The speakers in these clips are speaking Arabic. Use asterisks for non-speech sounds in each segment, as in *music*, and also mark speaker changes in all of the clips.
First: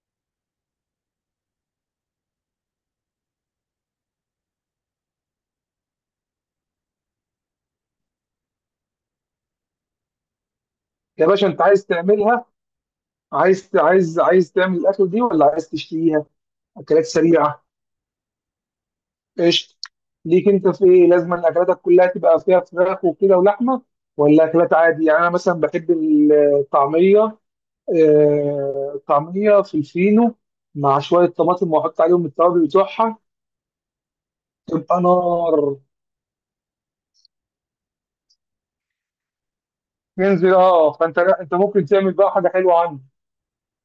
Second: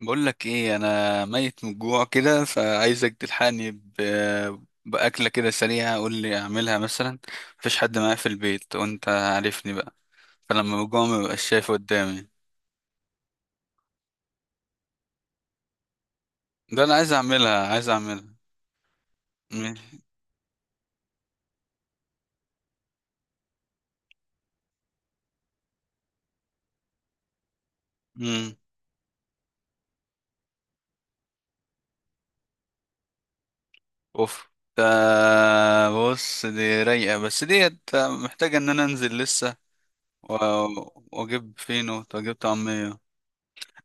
Speaker 1: بقول لك ايه، انا ميت من الجوع كده، فعايزك تلحقني باكله كده سريعه. قول لي اعملها مثلا. مفيش حد معايا في البيت وانت عارفني بقى. فلما بجوع ما
Speaker 2: يا باشا
Speaker 1: ببقاش
Speaker 2: انت
Speaker 1: شايف
Speaker 2: عايز
Speaker 1: قدامي.
Speaker 2: تعملها؟ عايز تعمل الاكل دي ولا عايز تشتريها؟
Speaker 1: ده انا
Speaker 2: اكلات
Speaker 1: عايز
Speaker 2: سريعه.
Speaker 1: اعملها عايز اعملها.
Speaker 2: قشطه.
Speaker 1: ماشي.
Speaker 2: ليك انت في ايه؟ لازم ان اكلاتك كلها تبقى فيها فراخ وكده ولحمه، ولا اكلات عادي؟ يعني انا مثلا بحب الطعميه.
Speaker 1: امم.
Speaker 2: آه، الطعميه في الفينو مع شويه طماطم، واحط عليهم التوابل بتوعها،
Speaker 1: اوف. ده
Speaker 2: تبقى نار.
Speaker 1: بص، دي رايقه بس ديت محتاجه ان انا انزل لسه و...
Speaker 2: ينزل اه. فانت، لا،
Speaker 1: واجيب
Speaker 2: انت ممكن
Speaker 1: فينو
Speaker 2: تعمل بقى
Speaker 1: واجيب
Speaker 2: حاجه حلوه
Speaker 1: طعميه.
Speaker 2: عندك.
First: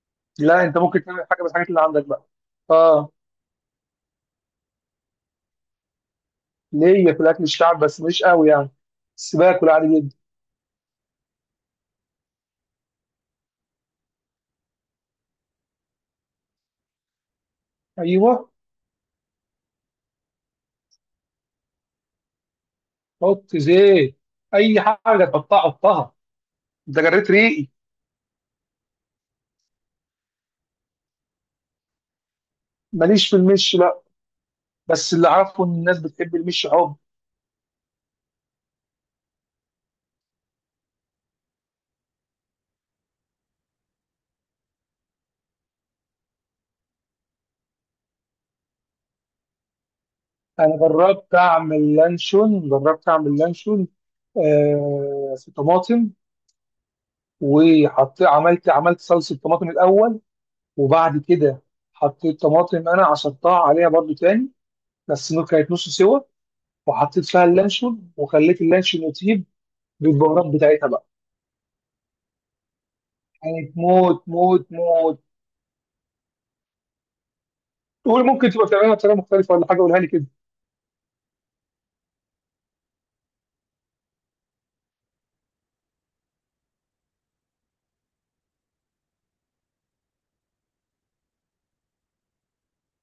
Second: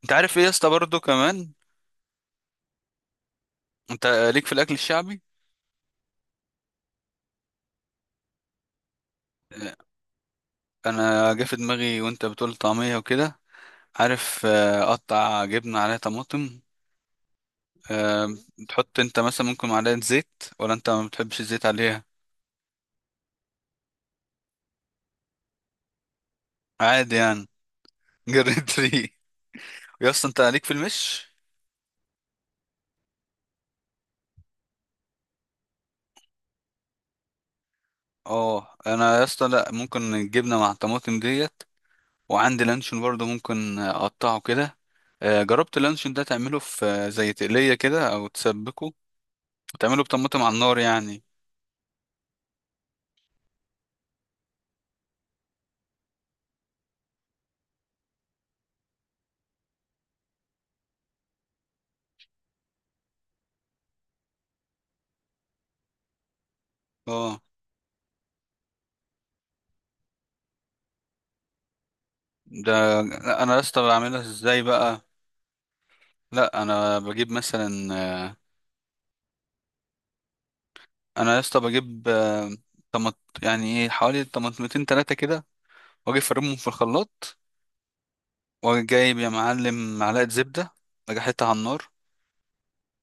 Speaker 1: انت عارف ايه يا
Speaker 2: لا،
Speaker 1: اسطى
Speaker 2: انت
Speaker 1: برضو
Speaker 2: ممكن تعمل حاجه بس
Speaker 1: كمان؟
Speaker 2: الحاجات اللي عندك بقى. اه.
Speaker 1: انت ليك في الاكل الشعبي؟
Speaker 2: ليا في الاكل الشعب بس مش قوي يعني، بس باكل عادي جدا.
Speaker 1: انا جه في دماغي وانت بتقول طعميه وكده. عارف؟ قطع جبنه عليها طماطم. آه،
Speaker 2: ايوه.
Speaker 1: تحط انت مثلا ممكن معلقه زيت، ولا انت ما بتحبش الزيت عليها؟
Speaker 2: حط زيت، اي حاجه تحطها حطها. انت
Speaker 1: عادي
Speaker 2: جريت
Speaker 1: يعني.
Speaker 2: ريقي.
Speaker 1: *laughs* جريت ري يا اسطى، انت عليك في المش؟
Speaker 2: ماليش في المش، لا، بس اللي عارفه ان الناس بتحب المش حب.
Speaker 1: اه، انا يا اسطى لا، ممكن الجبنه مع الطماطم ديت، وعندي لانشون برضه ممكن اقطعه كده. جربت اللانشون ده تعمله في زي تقليه كده او تسبكه، وتعمله بطماطم على
Speaker 2: انا
Speaker 1: النار يعني؟
Speaker 2: جربت اعمل لانشون، آه في طماطم. وحط عملت عملت صلصه طماطم الاول، وبعد كده حطيت طماطم، انا عصرتها عليها برضو تاني. بس كانت نص سوا، وحطيت
Speaker 1: اه.
Speaker 2: فيها اللانشون، وخليت اللانشون يطيب بالبهارات بتاعتها بقى.
Speaker 1: ده انا يا
Speaker 2: كانت
Speaker 1: اسطى بعملها
Speaker 2: موت
Speaker 1: ازاي
Speaker 2: موت
Speaker 1: بقى؟
Speaker 2: موت.
Speaker 1: لا، انا بجيب مثلا.
Speaker 2: تقول
Speaker 1: آه،
Speaker 2: ممكن تبقى بتعملها بطريقه مختلفه ولا حاجه؟ قولها لي كده.
Speaker 1: انا يا اسطى بجيب يعني ايه حوالي طماطمتين تلاتة كده، واجي افرمهم في الخلاط، واجي جايب يا معلم معلقة زبدة، اجي احطها على النار.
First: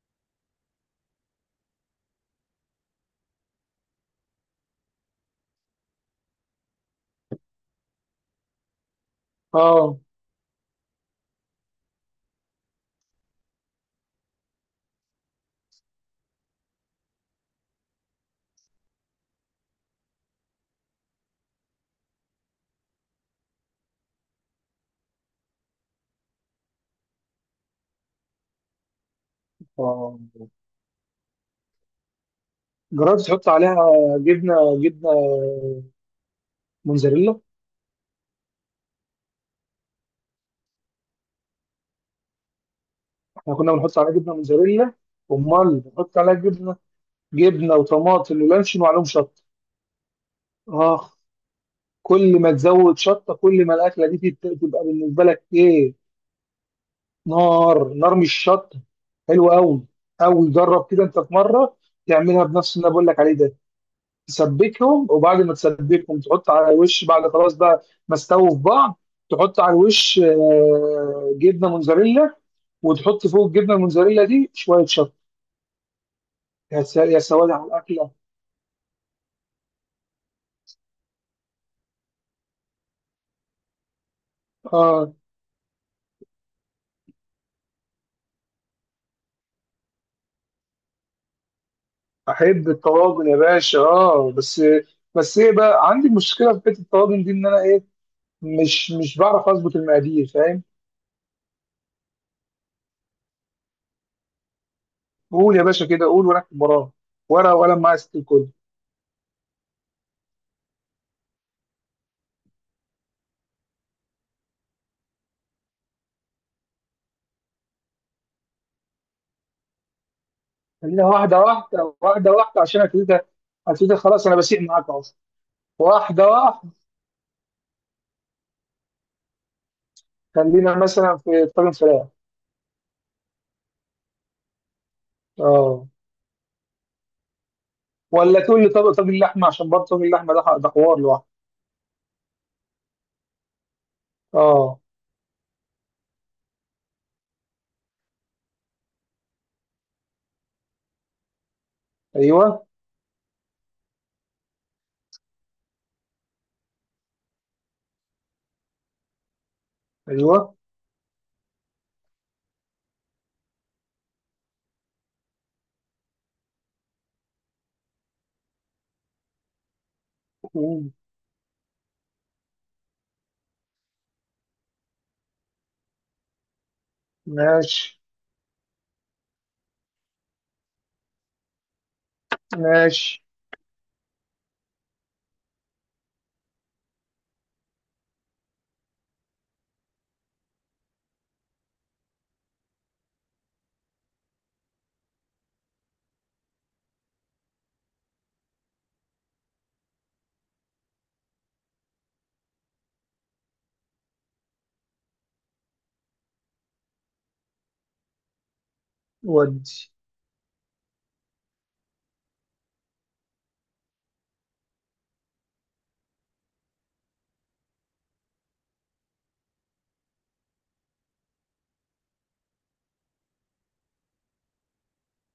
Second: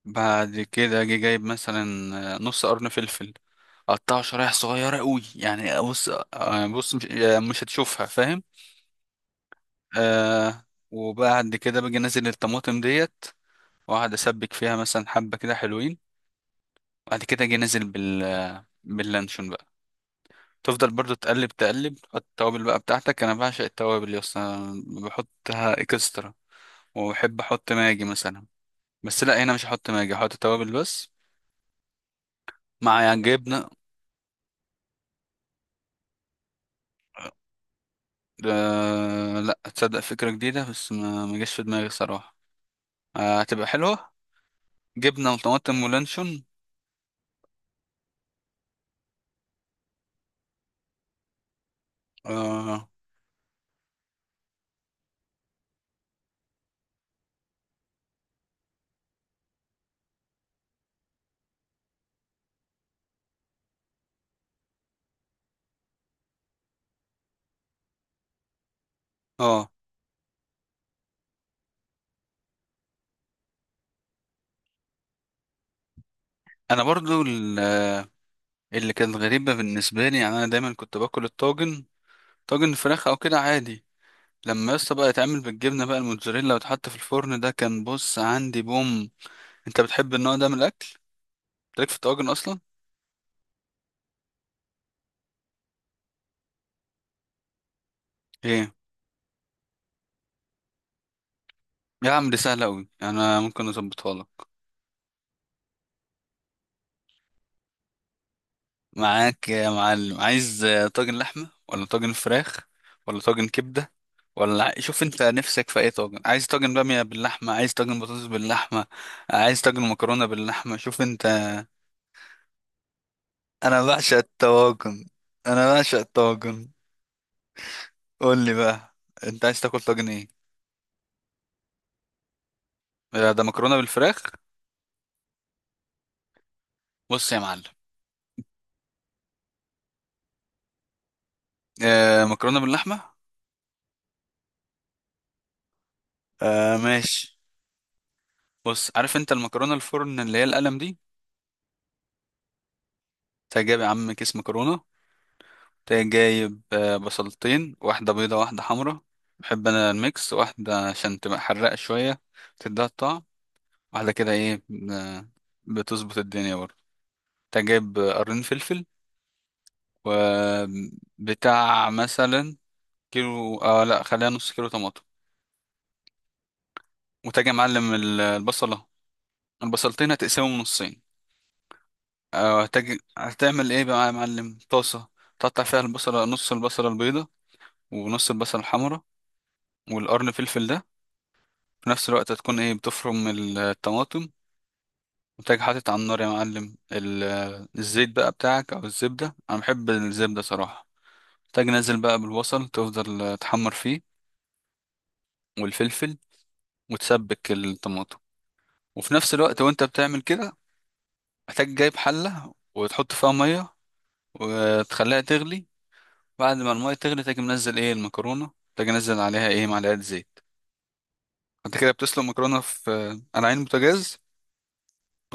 Speaker 1: بعد كده اجي جايب مثلا نص قرن فلفل، اقطعه شرايح صغيرة قوي، يعني بص، بص مش هتشوفها، فاهم؟
Speaker 2: اه.
Speaker 1: آه. وبعد كده باجي انزل الطماطم ديت، واقعد اسبك فيها مثلا حبة كده حلوين. بعد كده اجي نازل باللانشون بقى. تفضل برضو تقلب تقلب، تحط التوابل بقى بتاعتك. انا بعشق التوابل يا اسطى، أنا بحطها اكسترا. وبحب احط ماجي مثلا، بس لا، هنا مش هحط ماجي،
Speaker 2: اه.
Speaker 1: هحط توابل بس مع
Speaker 2: جربت تحط
Speaker 1: جبنه.
Speaker 2: عليها جبنه؟ موتزاريلا
Speaker 1: آه، لا تصدق، فكره جديده بس ما جاش في دماغي صراحه. آه،
Speaker 2: احنا
Speaker 1: هتبقى
Speaker 2: كنا بنحط
Speaker 1: حلوه.
Speaker 2: عليها جبنه موتزاريلا.
Speaker 1: جبنه
Speaker 2: امال
Speaker 1: وطماطم
Speaker 2: بنحط عليها
Speaker 1: ولانشون.
Speaker 2: جبنه؟ جبنه وطماطم ولانشون، وعليهم شطه. اخ. كل ما
Speaker 1: اه.
Speaker 2: تزود شطه كل ما الاكله دي تبقى بالنسبه لك ايه؟ نار، نار مش شطه. حلو قوي، قوي. جرب كده انت في مره، تعملها بنفس اللي انا بقول لك عليه ده. تسبكهم، وبعد ما تسبكهم تحط على الوش بعد خلاص بقى ما استووا في بعض. تحط
Speaker 1: اه،
Speaker 2: على الوش آه، جبنه موتزاريلا، وتحط فوق الجبنه الموتزاريلا دي شويه شطه.
Speaker 1: انا
Speaker 2: يا
Speaker 1: برضو
Speaker 2: سواد على الاكله.
Speaker 1: اللي كانت غريبه بالنسبه لي، يعني انا دايما كنت باكل الطاجن، طاجن فراخ او كده عادي. لما يسطا بقى
Speaker 2: اه،
Speaker 1: يتعمل بالجبنة بقى الموتزاريلا، وتحط في الفرن ده، كان بص عندي بوم. انت بتحب النوع ده من الاكل؟ تليك في الطواجن اصلا؟
Speaker 2: احب الطواجن يا باشا، اه. بس، بس ايه بقى، عندي مشكله في حته الطواجن دي، ان انا ايه،
Speaker 1: ايه،
Speaker 2: مش بعرف اظبط المقادير، فاهم؟
Speaker 1: يا عم دي سهلة قوي، انا ممكن اظبطها لك.
Speaker 2: قول يا باشا كده، قول وانا اكتب وراك. ورقه وقلم معايا ست الكل.
Speaker 1: معاك يا معلم، عايز طاجن لحمة ولا طاجن فراخ ولا طاجن كبدة، ولا شوف انت نفسك في اي طاجن؟ عايز طاجن بامية باللحمة، عايز طاجن بطاطس باللحمة، عايز طاجن مكرونة باللحمة، شوف
Speaker 2: خلينا
Speaker 1: انت.
Speaker 2: واحده عشان ابتدي.
Speaker 1: انا
Speaker 2: ابتدي
Speaker 1: بعشق
Speaker 2: خلاص، انا بسيء معاك اهو.
Speaker 1: الطواجن. انا بعشق
Speaker 2: واحدة
Speaker 1: الطواجن.
Speaker 2: واحدة.
Speaker 1: قول لي بقى، انت عايز تاكل طاجن ايه؟
Speaker 2: خلينا مثلا في طاجن فراخ.
Speaker 1: ده مكرونة بالفراخ.
Speaker 2: اه.
Speaker 1: بص يا معلم.
Speaker 2: ولا تقول لي طب طاجن لحمة، عشان برضه طاجن اللحمة ده ده حوار لوحده.
Speaker 1: آه، مكرونة باللحمة.
Speaker 2: اه.
Speaker 1: آه، ماشي. بص، عارف انت المكرونة الفرن اللي هي القلم دي؟
Speaker 2: ايوه.
Speaker 1: تجيب جايب يا عم كيس مكرونة، تجيب جايب بصلتين، واحدة بيضة واحدة حمرا، بحب انا الميكس،
Speaker 2: ايوه.
Speaker 1: واحدة عشان تبقى حرقة شوية، تديها الطعم، واحدة كده ايه، آه، بتظبط الدنيا برضه. تجيب جايب قرن فلفل،
Speaker 2: مم.
Speaker 1: وبتاع مثلا كيلو، اه لا، خليها نص كيلو طماطم. وتجي يا معلم
Speaker 2: ماشي.
Speaker 1: البصلة، البصلتين هتقسمهم نصين.
Speaker 2: ماشي.
Speaker 1: هتعمل ايه بقى يا معلم؟ طاسة، تقطع فيها البصلة، نص البصلة البيضة ونص البصلة الحمراء والقرن فلفل ده. في نفس الوقت هتكون ايه، بتفرم الطماطم. وتاجي حاطط على النار يا معلم الزيت بقى بتاعك او الزبدة، انا بحب الزبدة صراحة. تاجي نازل بقى بالبصل، تفضل تحمر فيه والفلفل، وتسبك الطماطم. وفي نفس الوقت وانت
Speaker 2: ودي.
Speaker 1: بتعمل كده، هتاجي جايب حلة وتحط فيها مية، وتخليها تغلي. بعد ما المية تغلي، تاجي منزل ايه، المكرونة، تاجي انزل عليها ايه، معلقة زيت. انت كده بتسلق مكرونة في آه، على عين بوتاجاز،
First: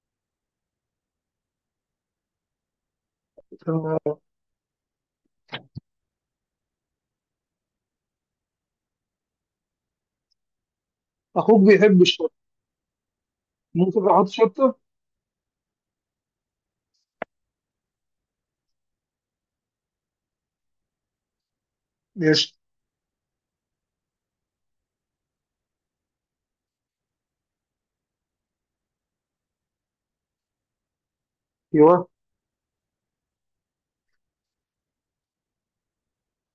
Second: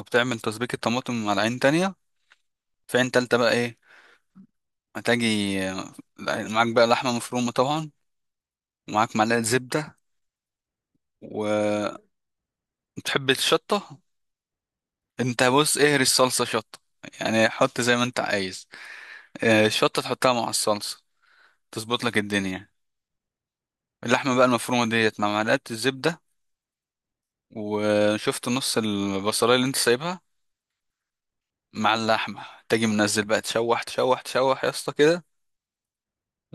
Speaker 1: وبتعمل تسبيكة طماطم على عين تانية. في عين تالتة بقى ايه،
Speaker 2: تمام.
Speaker 1: هتاجي آه، معاك بقى لحمة مفرومة طبعا، ومعاك معلقة زبدة،
Speaker 2: اخوك
Speaker 1: وبتحب
Speaker 2: بيحب الشطة،
Speaker 1: الشطة.
Speaker 2: ممكن احط شطة؟
Speaker 1: انت بص، اهري الصلصة شطة، يعني حط زي ما انت عايز. الشطة تحطها مع الصلصة، تظبط لك
Speaker 2: قشطة.
Speaker 1: الدنيا. اللحمة بقى المفرومة ديت مع معلقة الزبدة، وشفت نص البصلاية اللي انت سايبها، مع
Speaker 2: ايوه.
Speaker 1: اللحمة، تجي منزل بقى، تشوح تشوح تشوح يا اسطى كده.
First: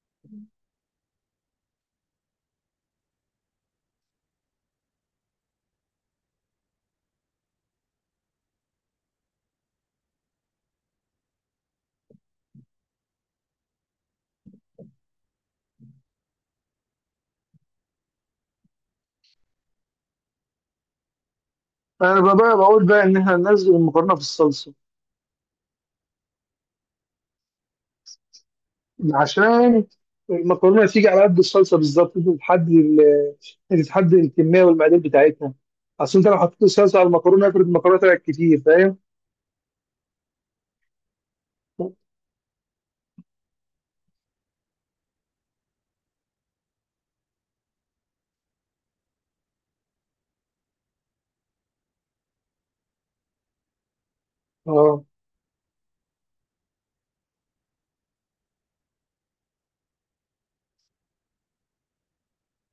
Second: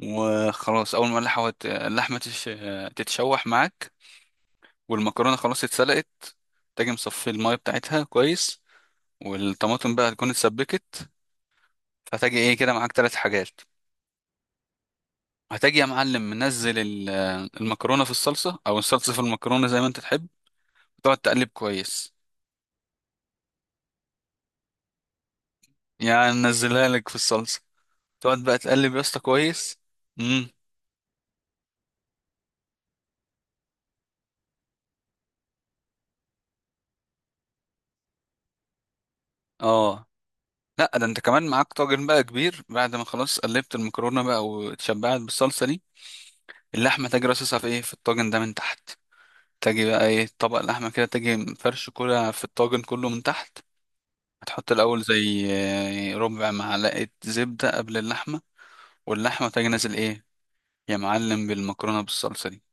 Speaker 1: وخلاص، أول ما اللحمة تتشوح معاك، والمكرونة خلاص اتسلقت، تجي مصفي المية بتاعتها كويس. والطماطم بقى هتكون اتسبكت. فتجي ايه كده، معاك 3 حاجات. هتجي يا معلم منزل المكرونة في الصلصة أو الصلصة في المكرونة زي ما أنت تحب، تقعد تقلب كويس.
Speaker 2: انا بقى بقول بقى ان احنا ننزل المكرونة في الصلصة،
Speaker 1: يعني نزلها لك في الصلصة، تقعد بقى تقلب يا اسطى كويس.
Speaker 2: عشان
Speaker 1: امم.
Speaker 2: المكرونة تيجي على قد الصلصة بالظبط. انت تحدد انت تحدد الكمية والمقادير بتاعتها. اصل انت لو حطيت الصلصة على المكرونة، افرض المكرونة طلعت كتير، فاهم؟
Speaker 1: اه، لا، ده انت كمان معاك طاجن بقى كبير، بعد ما خلاص قلبت المكرونه بقى واتشبعت بالصلصه دي، اللحمه تجي رصصها في ايه، في الطاجن ده من تحت. تجي بقى ايه، طبق اللحمه كده، تجي فرش كده في الطاجن كله من تحت. هتحط الاول
Speaker 2: اه.
Speaker 1: زي ربع معلقه زبده قبل اللحمه، واللحمه تجي نازل ايه يا معلم بالمكرونه، بالصلصه دي.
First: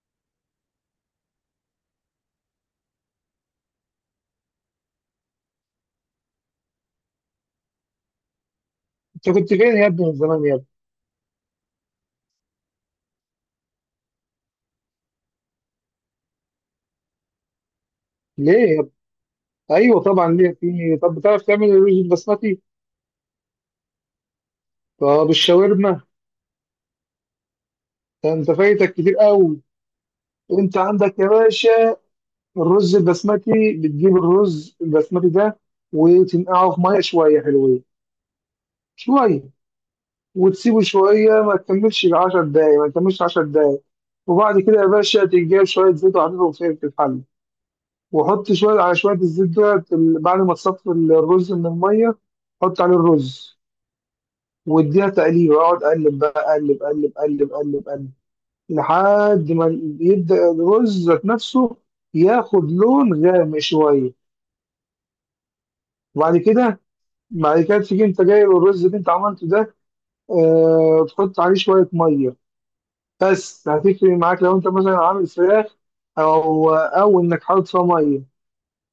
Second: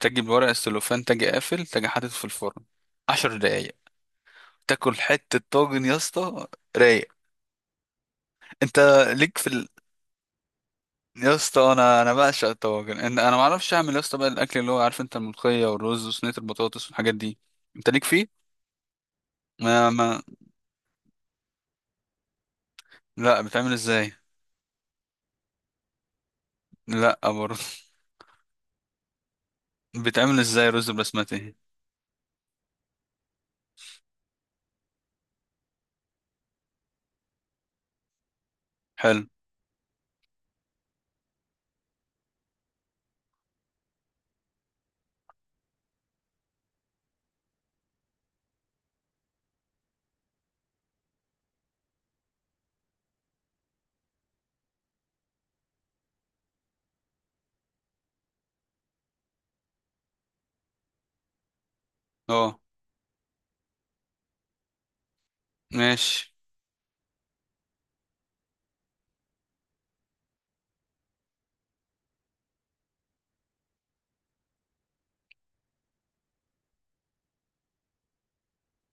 Speaker 1: تجي بورق السلوفان، تجي قافل، تجي حاطط في الفرن 10 دقايق. تاكل حته طاجن يا اسطى رايق. انت
Speaker 2: انت
Speaker 1: ليك في؟
Speaker 2: كنت فين يا ابني من زمان يا ابني؟
Speaker 1: يا اسطى، انا بعشق الطواجن، انا ما اعرفش اعمل يا اسطى بقى الاكل اللي هو، عارف انت، الملوخيه والرز وصينيه البطاطس والحاجات دي. انت ليك فيه؟
Speaker 2: ليه يا ابني؟
Speaker 1: ما
Speaker 2: ايوه
Speaker 1: ما
Speaker 2: طبعا ليه في. طب بتعرف تعمل الرز البسمتي؟
Speaker 1: لا، بتعمل ازاي؟
Speaker 2: طب الشاورما؟
Speaker 1: لا برضه.
Speaker 2: ده انت فايتك كتير قوي.
Speaker 1: *laughs* بتعمل ازاي
Speaker 2: انت
Speaker 1: رز
Speaker 2: عندك يا
Speaker 1: بسمتي؟
Speaker 2: باشا الرز البسمتي، بتجيب الرز البسمتي ده وتنقعه في ميه شويه حلوين.
Speaker 1: حلو.
Speaker 2: شويه، وتسيبه شويه، ما تكملش 10 دقايق، ما تكملش 10 دقايق. وبعد كده يا باشا تجيب شويه زيت، وحطيتهم في الحله وحط شويه على شويه الزيت ده بعد ما تصفي الرز من الميه. حط عليه الرز، واديها تقليب. اقعد اقلب بقى، اقلب اقلب اقلب اقلب اقلب، لحد ما يبدا الرز ذات نفسه
Speaker 1: اه،
Speaker 2: ياخد لون غامق شويه.
Speaker 1: ماشي.
Speaker 2: وبعد كده، بعد كده تيجي انت جايب الرز اللي انت عملته ده، آه تحط عليه شويه ميه. بس هتفرق معاك لو انت مثلا عامل فراخ، او او انك حاطط فيها ميه.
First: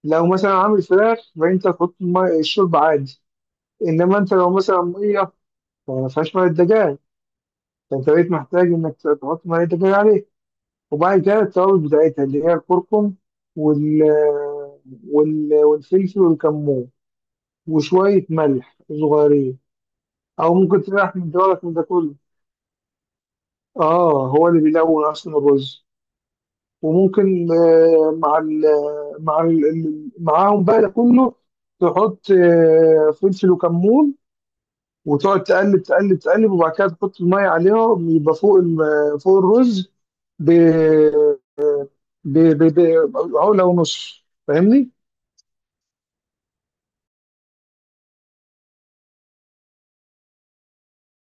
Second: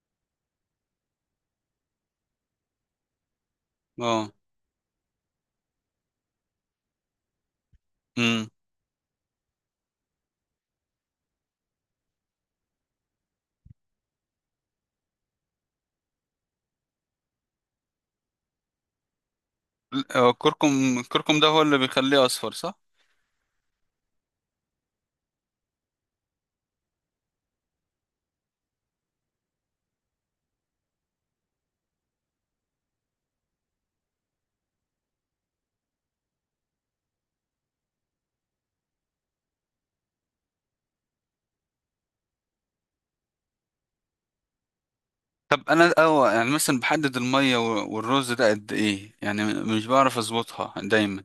Speaker 2: لو مثلا عامل فراخ، فانت تحط الشوربه عادي. انما
Speaker 1: اه.
Speaker 2: انت لو مثلا ميه، فما فيهاش ميه دجاج، فانت بقيت
Speaker 1: امم.
Speaker 2: محتاج انك تحط ميه دجاج عليه. وبعد كده التوابل بتاعتها، اللي هي الكركم، وال وال والفلفل والكمون وشوية ملح صغيرين.
Speaker 1: هو
Speaker 2: أو ممكن
Speaker 1: الكركم،
Speaker 2: تلاح من
Speaker 1: الكركم ده هو
Speaker 2: دولك من
Speaker 1: اللي
Speaker 2: ده كله.
Speaker 1: بيخليه اصفر، صح؟
Speaker 2: آه، هو اللي بيلون أصلا الرز. وممكن آه مع معاهم بقى ده كله، تحط آه فلفل وكمون، وتقعد تقلب تقلب تقلب. وبعد كده تحط المية عليهم، يبقى فوق فوق الرز ب ب- ب- عقلة ونص، فاهمني؟
Speaker 1: طب انا يعني مثلا بحدد الميه والرز ده قد ايه، يعني مش بعرف اظبطها دايما.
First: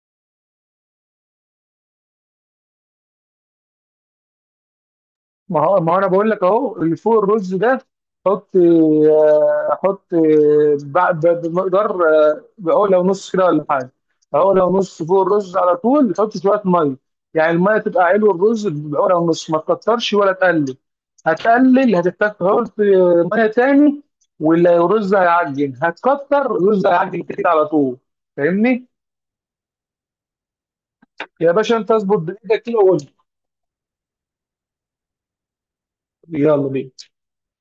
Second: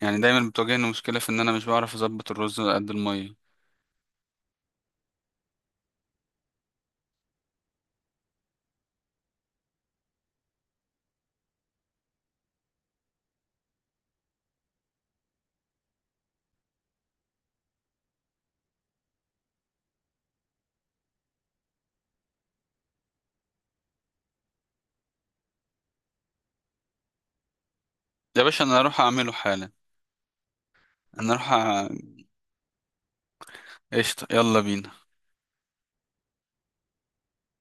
Speaker 1: يعني دايما بتواجهني مشكله في ان انا مش بعرف اظبط الرز قد الميه.
Speaker 2: ما هو، ما هو انا بقول لك اهو اللي فوق الرز ده، حط آه، حط آه، بمقدار آه، بقول لو نص كده ولا حاجه. اهو لو نص فوق الرز على طول، حط شويه ميه. يعني الميه تبقى علو الرز، بقول لو نص، ما تكترش ولا تقلل. هتقلل هتحتاج تحط آه، ميه تاني، والرز هيعجن. هتكتر الرز هيعجن كده على طول،
Speaker 1: يا باشا، انا
Speaker 2: فاهمني؟
Speaker 1: اروح اعمله حالا. نروح
Speaker 2: يا باشا انت اظبط بايدك كده وقول
Speaker 1: قشطة، يلا بينا.
Speaker 2: لي. يلا بينا.